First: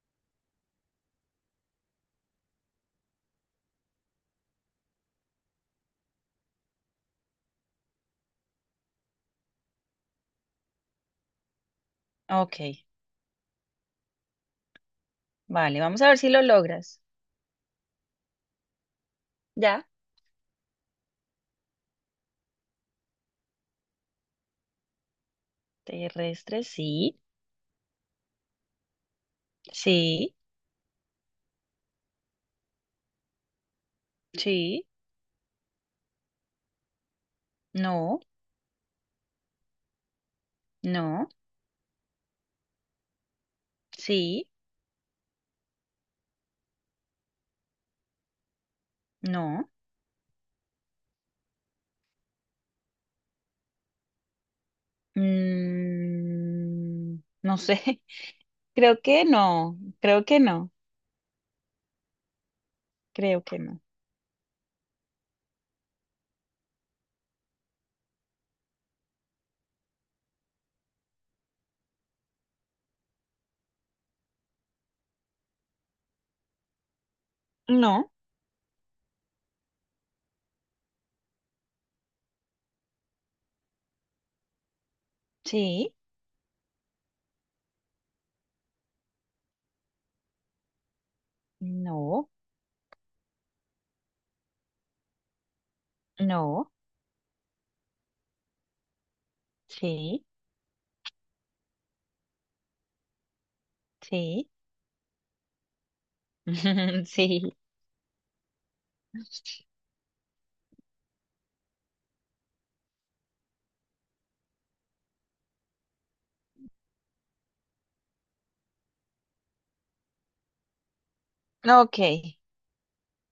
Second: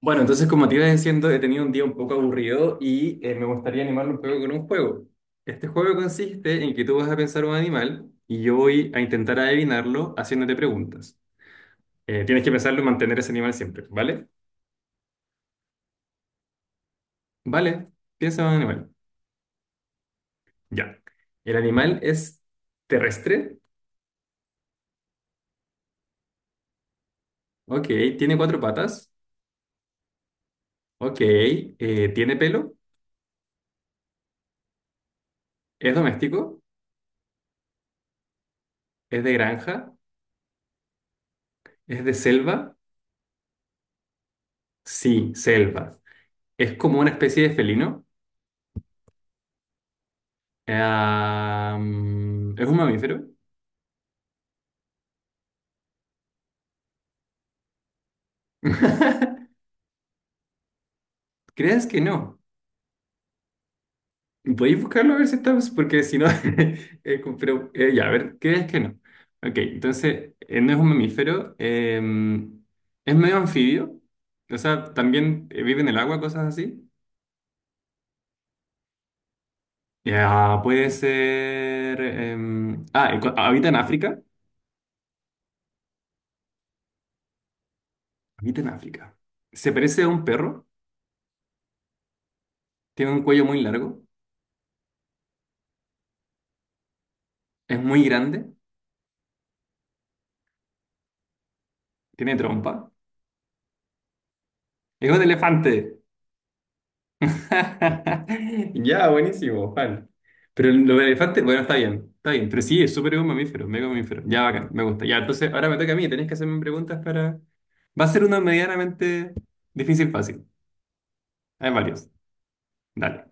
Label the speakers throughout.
Speaker 1: Bueno, entonces como te iba diciendo, he tenido un día un poco aburrido y me gustaría animarlo un poco con un juego. Este juego consiste en que tú vas a pensar un animal y yo voy a intentar adivinarlo haciéndote preguntas. Tienes que
Speaker 2: Ok,
Speaker 1: pensarlo y mantener ese animal siempre, ¿vale?
Speaker 2: vale, vamos a ver si lo logras.
Speaker 1: Vale, piensa en un animal.
Speaker 2: Ya,
Speaker 1: Ya. ¿El animal es terrestre?
Speaker 2: terrestre, sí,
Speaker 1: Ok. ¿Tiene cuatro patas?
Speaker 2: sí,
Speaker 1: Ok. ¿Tiene pelo?
Speaker 2: sí,
Speaker 1: ¿Es doméstico?
Speaker 2: no,
Speaker 1: ¿Es de granja?
Speaker 2: no,
Speaker 1: ¿Es de selva?
Speaker 2: sí,
Speaker 1: Sí, selva. ¿Es como una especie de felino?
Speaker 2: no.
Speaker 1: Ah, ¿es un mamífero?
Speaker 2: Mm, no sé, creo que no, creo que no,
Speaker 1: ¿Crees que no?
Speaker 2: creo que no.
Speaker 1: ¿Podéis buscarlo a ver si estamos? Porque si no, ya, a ver, ¿crees que no? Ok, entonces, no es un mamífero, es medio anfibio, o sea, también vive en el agua, cosas así.
Speaker 2: No,
Speaker 1: Ya, puede ser... habita en África,
Speaker 2: sí,
Speaker 1: habita en África. Se parece a un perro,
Speaker 2: no,
Speaker 1: tiene un cuello muy largo,
Speaker 2: no,
Speaker 1: es muy grande,
Speaker 2: sí,
Speaker 1: tiene trompa,
Speaker 2: sí,
Speaker 1: es un elefante.
Speaker 2: sí.
Speaker 1: Ya, buenísimo, Juan. Pero lo del elefante, bueno, está bien, está bien. Pero sí, es súper un mamífero, mega mamífero. Ya, bacán, me gusta. Ya, entonces ahora me toca a mí, tenés que hacerme preguntas para. Va a ser una medianamente difícil, fácil. Hay
Speaker 2: Ok,
Speaker 1: varios. Dale.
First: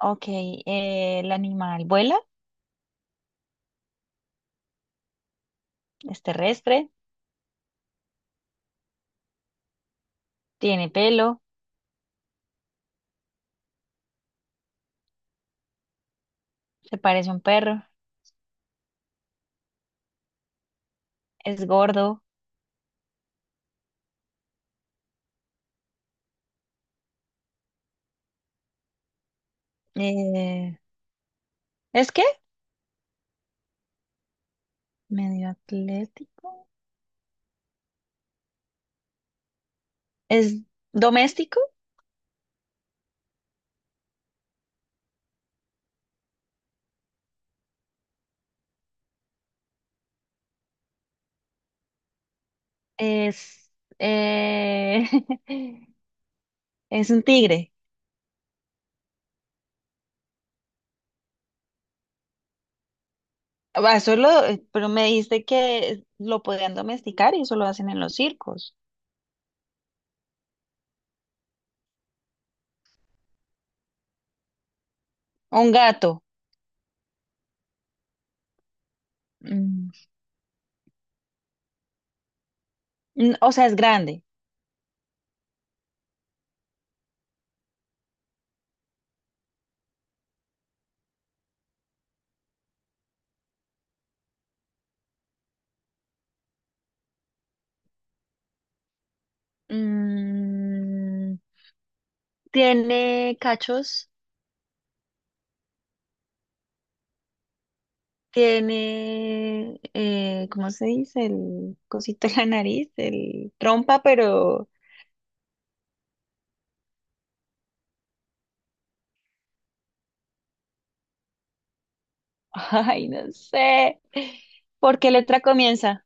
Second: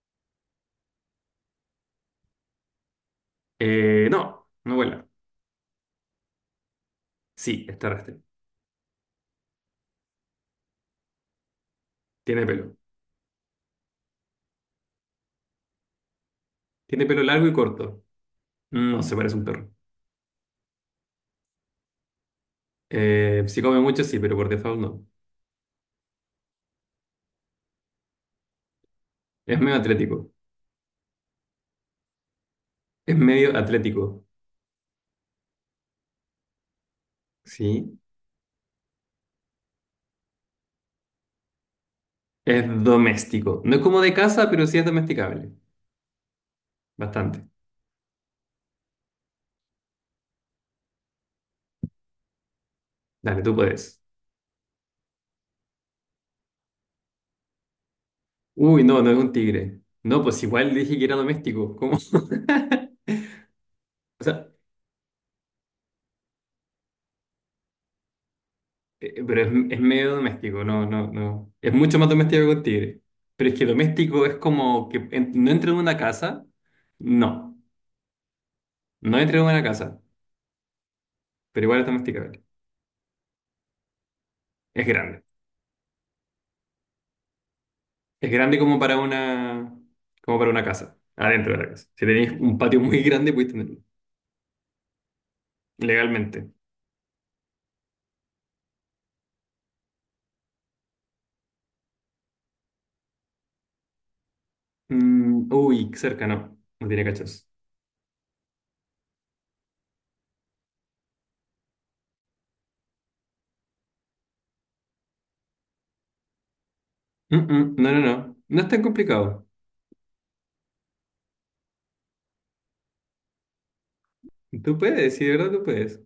Speaker 2: ok, el animal vuela,
Speaker 1: No, no vuela.
Speaker 2: es terrestre,
Speaker 1: Sí, es terrestre.
Speaker 2: tiene pelo,
Speaker 1: Tiene pelo.
Speaker 2: se
Speaker 1: Tiene pelo
Speaker 2: parece a un
Speaker 1: largo y
Speaker 2: perro.
Speaker 1: corto. No se parece a un perro.
Speaker 2: Es gordo.
Speaker 1: Si come mucho, sí, pero por default no. Es medio atlético.
Speaker 2: Eh, ¿es qué?
Speaker 1: Es medio atlético.
Speaker 2: Medio atlético.
Speaker 1: Sí.
Speaker 2: Es doméstico.
Speaker 1: Es doméstico. No es como de casa, pero sí es domesticable. Bastante. Dale, tú
Speaker 2: Es,
Speaker 1: puedes.
Speaker 2: eh, es un tigre.
Speaker 1: Uy, no, no es un tigre. No, pues igual dije que era doméstico. ¿Cómo?
Speaker 2: Ah,
Speaker 1: O
Speaker 2: solo,
Speaker 1: sea,
Speaker 2: pero me dijiste que lo podían domesticar y eso lo hacen en los circos.
Speaker 1: pero es medio doméstico, no, no, no. Es mucho más doméstico que un tigre. Pero es que doméstico es como que no entra
Speaker 2: Un
Speaker 1: en una
Speaker 2: gato.
Speaker 1: casa. No, no entra en una
Speaker 2: mm,
Speaker 1: casa, pero igual es domesticable.
Speaker 2: o sea, es grande.
Speaker 1: Es grande. Es grande como para una casa, adentro de la casa. Si tenéis un patio muy grande, podéis tenerlo legalmente.
Speaker 2: Mm, tiene cachos.
Speaker 1: Uy, cerca no, no tiene cachos.
Speaker 2: Tiene, ¿cómo se dice? El cosito en la nariz, el trompa, pero
Speaker 1: No, no, no. No es tan complicado.
Speaker 2: ay, no sé.
Speaker 1: Tú
Speaker 2: ¿Por qué
Speaker 1: puedes, sí, de
Speaker 2: letra
Speaker 1: verdad tú puedes.
Speaker 2: comienza?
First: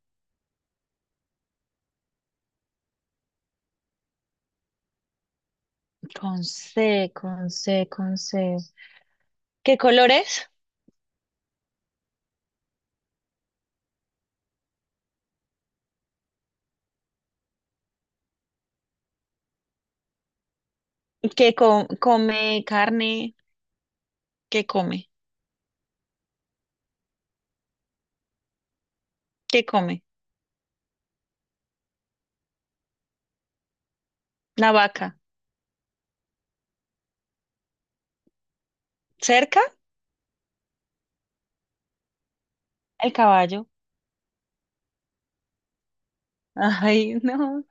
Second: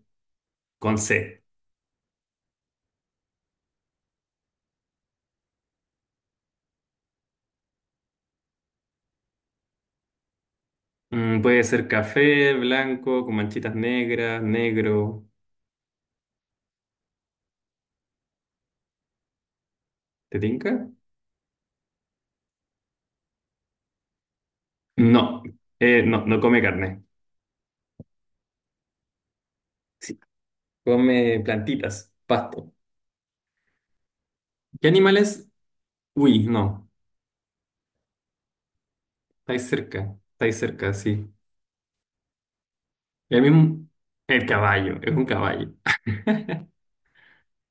Speaker 1: Con C.
Speaker 2: Con C. ¿Qué colores?
Speaker 1: Puede ser café, blanco, con manchitas negras, negro. ¿Te tinca?
Speaker 2: ¿Qué co- come carne? ¿Qué come?
Speaker 1: No. No, no come carne.
Speaker 2: ¿Qué come?
Speaker 1: Sí. Come plantitas, pasto.
Speaker 2: La
Speaker 1: ¿Qué
Speaker 2: vaca.
Speaker 1: animales? Uy, no.
Speaker 2: ¿Cerca?
Speaker 1: Estáis cerca. Estáis cerca, sí.
Speaker 2: El
Speaker 1: El
Speaker 2: caballo.
Speaker 1: mismo. El caballo. Es un caballo.
Speaker 2: Ay, no.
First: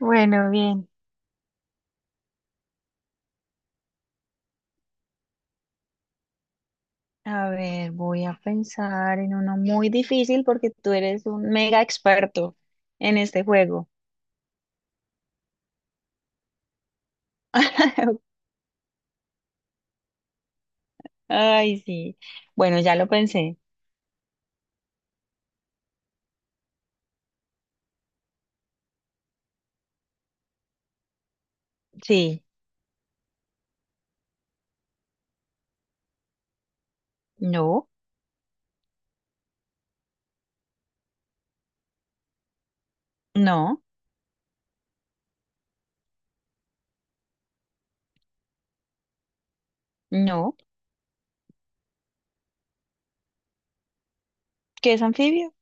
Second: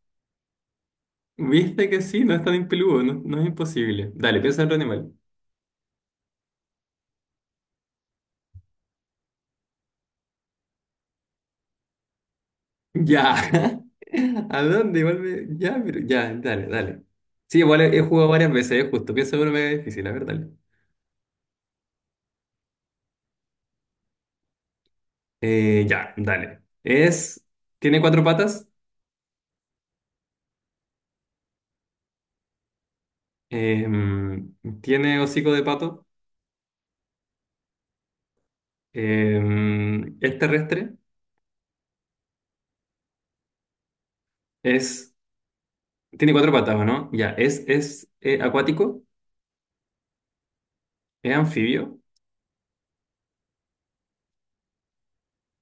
Speaker 2: Bueno, bien.
Speaker 1: ¿Viste que sí? No es tan impeludo. No, no es imposible. Dale, piensa en otro animal.
Speaker 2: A ver, voy a pensar en uno muy difícil porque tú eres un mega experto en este
Speaker 1: Ya.
Speaker 2: juego.
Speaker 1: ¿A dónde? Igual me... Ya, pero... Ya, dale, dale. Sí, igual he jugado varias veces, es justo. Pienso que uno me es difícil, a ver, dale.
Speaker 2: Ay, sí. Bueno, ya lo pensé.
Speaker 1: Ya, dale. Es... Tiene cuatro patas.
Speaker 2: Sí.
Speaker 1: em, tiene hocico de pato.
Speaker 2: No,
Speaker 1: Es terrestre.
Speaker 2: no.
Speaker 1: Es... Tiene cuatro patas, ¿o no? Ya, es acuático.
Speaker 2: No,
Speaker 1: Es anfibio.
Speaker 2: ¿qué es anfibio?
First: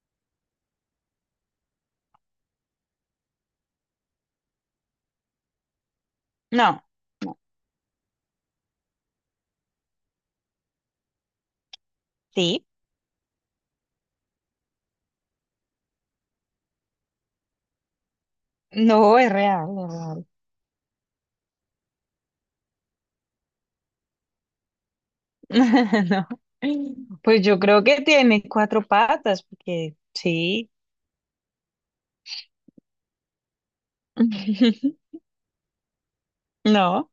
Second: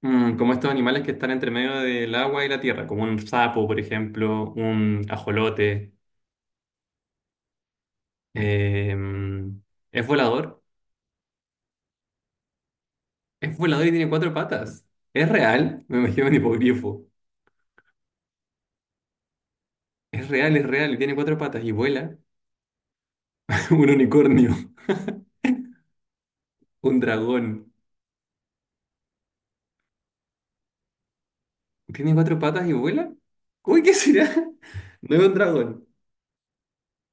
Speaker 1: Como estos animales que están entre medio del agua y la tierra, como un sapo, por ejemplo, un ajolote.
Speaker 2: No, no,
Speaker 1: em, es volador.
Speaker 2: sí,
Speaker 1: Es volador y tiene cuatro patas. ¿Es real? Me imagino un hipogrifo.
Speaker 2: no, es real.
Speaker 1: Es real y tiene cuatro patas y vuela. Un unicornio.
Speaker 2: No,
Speaker 1: Un
Speaker 2: pues
Speaker 1: dragón.
Speaker 2: yo creo que tiene cuatro patas, porque sí.
Speaker 1: ¿Tiene cuatro patas y vuela? Uy, ¿qué será? No es un dragón.
Speaker 2: No,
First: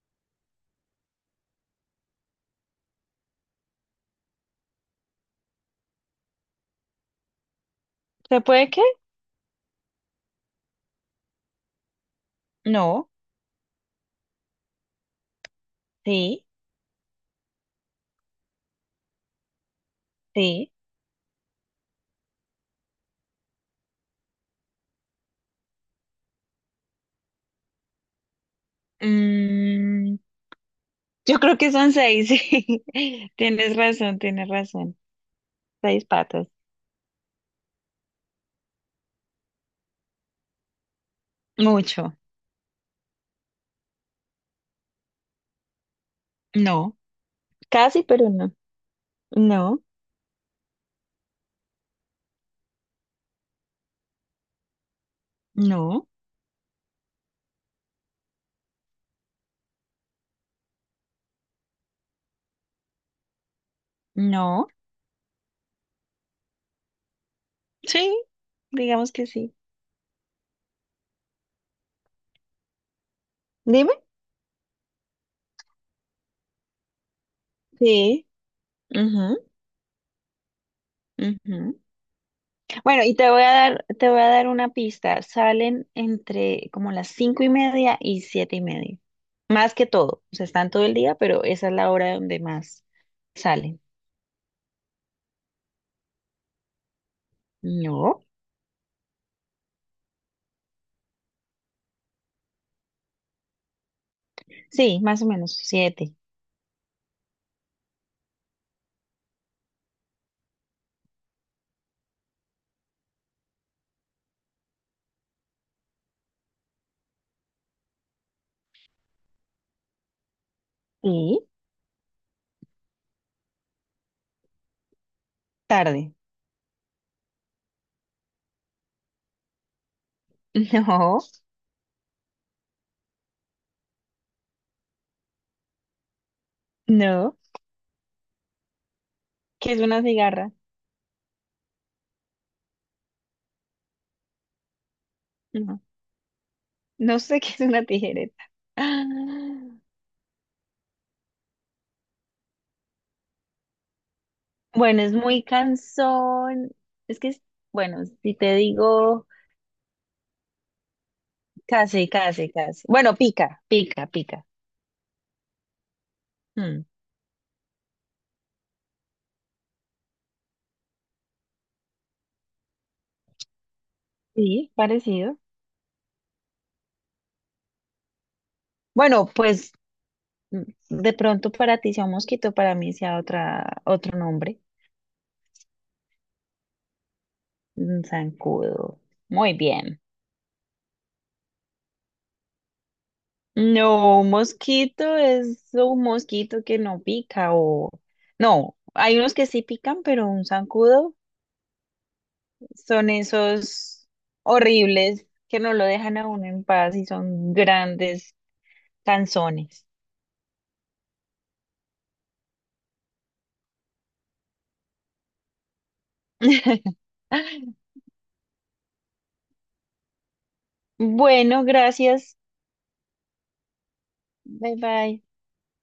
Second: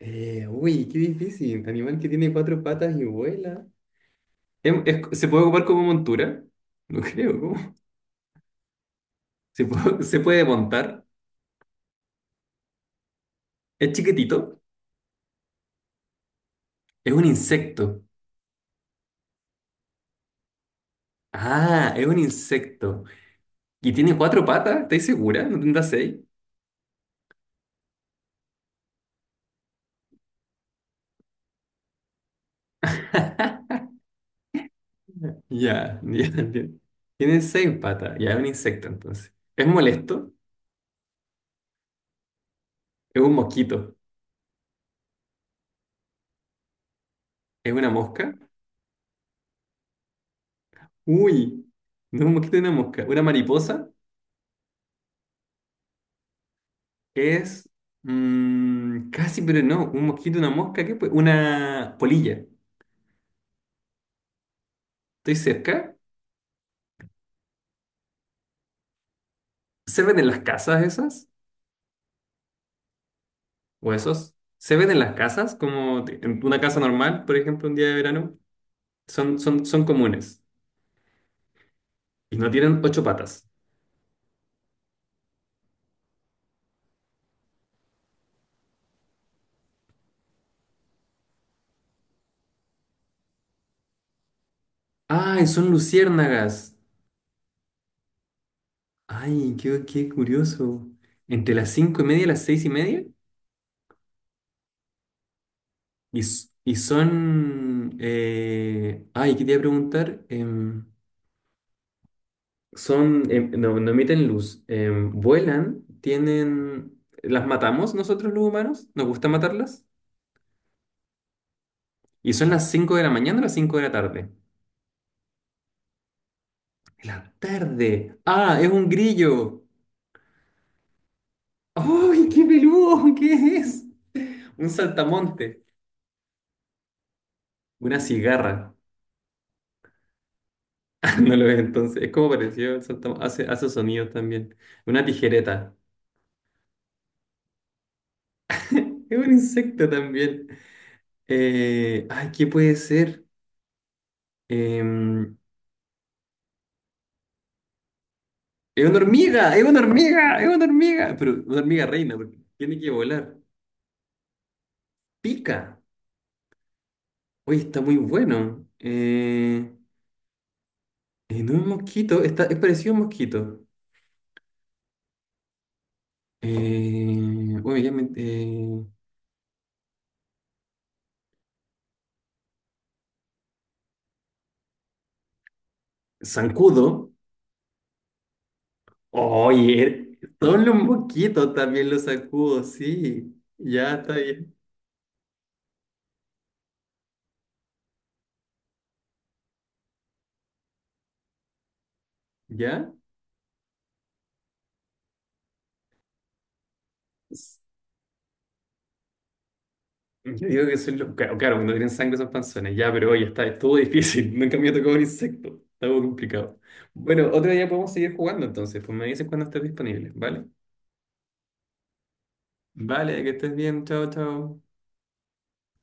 Speaker 1: Uy, qué difícil. Animal que tiene cuatro patas y vuela. ¿Se puede ocupar como montura? No creo, ¿cómo?
Speaker 2: ¿se puede qué?
Speaker 1: ¿Se puede, se puede montar?
Speaker 2: No,
Speaker 1: ¿Es chiquitito?
Speaker 2: sí,
Speaker 1: Es un insecto.
Speaker 2: sí.
Speaker 1: Ah, es un insecto. ¿Y tiene cuatro patas? ¿Estáis segura? ¿No tendrá seis?
Speaker 2: Mm, yo creo que son seis, sí. Tienes razón.
Speaker 1: Ya,
Speaker 2: Seis
Speaker 1: ya
Speaker 2: patas.
Speaker 1: entiendo. Tiene seis patas. Ya es un insecto entonces. ¿Es molesto?
Speaker 2: Mucho.
Speaker 1: ¿Es un mosquito?
Speaker 2: No,
Speaker 1: ¿Es una
Speaker 2: casi, pero
Speaker 1: mosca?
Speaker 2: no. No,
Speaker 1: Uy, no es un mosquito, es una mosca. ¿Una mariposa?
Speaker 2: no,
Speaker 1: Es casi, pero no. Un mosquito, una mosca, ¿qué puede? Una polilla.
Speaker 2: no.
Speaker 1: ¿Estoy cerca?
Speaker 2: Sí, digamos que sí.
Speaker 1: ¿Se ven en las casas esas? ¿O
Speaker 2: Dime.
Speaker 1: esos? ¿Se ven en las casas? Como en una casa normal, por ejemplo, un día de
Speaker 2: Sí.
Speaker 1: verano. Son,
Speaker 2: Ujú.
Speaker 1: son, son comunes.
Speaker 2: Ujú.
Speaker 1: Y no tienen
Speaker 2: Bueno,
Speaker 1: ocho
Speaker 2: y te voy
Speaker 1: patas.
Speaker 2: a dar, te voy a dar una pista. Salen entre como las 5:30 y 7:30. Más que todo. O sea, están todo el día, pero esa es la hora donde más salen.
Speaker 1: ¡Ay, son luciérnagas!
Speaker 2: No.
Speaker 1: Ay, qué curioso. Entre las 5:30 y las 6:30.
Speaker 2: Sí, más o menos siete.
Speaker 1: Y son. Ay, quería preguntar. Son. No, no emiten luz. Vuelan. Tienen. ¿Las matamos nosotros los humanos? ¿Nos gusta matarlas?
Speaker 2: ¿Y?
Speaker 1: Y son las 5 de la mañana o las 5 de la tarde.
Speaker 2: Tarde.
Speaker 1: De la tarde. ¡Ah! ¡Es un grillo!
Speaker 2: No,
Speaker 1: ¡Ay, qué peludo! ¿Qué es? Un saltamonte.
Speaker 2: no.
Speaker 1: Una cigarra.
Speaker 2: ¿Qué es una cigarra?
Speaker 1: No lo ves entonces. Es como pareció el Hace sonidos también. Una tijereta.
Speaker 2: No. No sé qué es una tijereta.
Speaker 1: Es un
Speaker 2: Ah,
Speaker 1: insecto también. Ay, ¿qué puede ser?
Speaker 2: bueno, es
Speaker 1: Em,
Speaker 2: muy cansón. Es que, es- bueno, si te
Speaker 1: es una
Speaker 2: digo
Speaker 1: hormiga, es una hormiga, es una hormiga. Pero una hormiga
Speaker 2: casi,
Speaker 1: reina, porque
Speaker 2: casi,
Speaker 1: tiene
Speaker 2: casi.
Speaker 1: que
Speaker 2: Bueno,
Speaker 1: volar.
Speaker 2: pica.
Speaker 1: Pica.
Speaker 2: Mm.
Speaker 1: Oye, está muy bueno. No es mosquito, es parecido a un mosquito.
Speaker 2: Sí, parecido.
Speaker 1: Eh, bueno, ya quedé men-
Speaker 2: Bueno, pues mm, de pronto para ti sea un mosquito, para mí sea otra, otro nombre.
Speaker 1: zancudo.
Speaker 2: Un zancudo. Muy bien.
Speaker 1: Oye, solo un poquito también lo sacudo, sí. Ya está
Speaker 2: No, un
Speaker 1: bien.
Speaker 2: mosquito es un mosquito que no pica o... No, hay unos que sí pican, pero un zancudo
Speaker 1: ¿Ya?
Speaker 2: son esos horribles que no lo dejan a uno en paz y son
Speaker 1: S-
Speaker 2: grandes canzones.
Speaker 1: Yo digo que son los... Claro, claro, cuando tienen sangre son panzones, ya, pero oye, estuvo difícil. Nunca me ha tocado un insecto. Está muy complicado. Bueno, otro día podemos seguir jugando entonces. Pues me dices cuando estés disponible, ¿vale?
Speaker 2: Bueno, gracias.
Speaker 1: Vale, que estés bien. Chao, chao.
Speaker 2: Bye bye.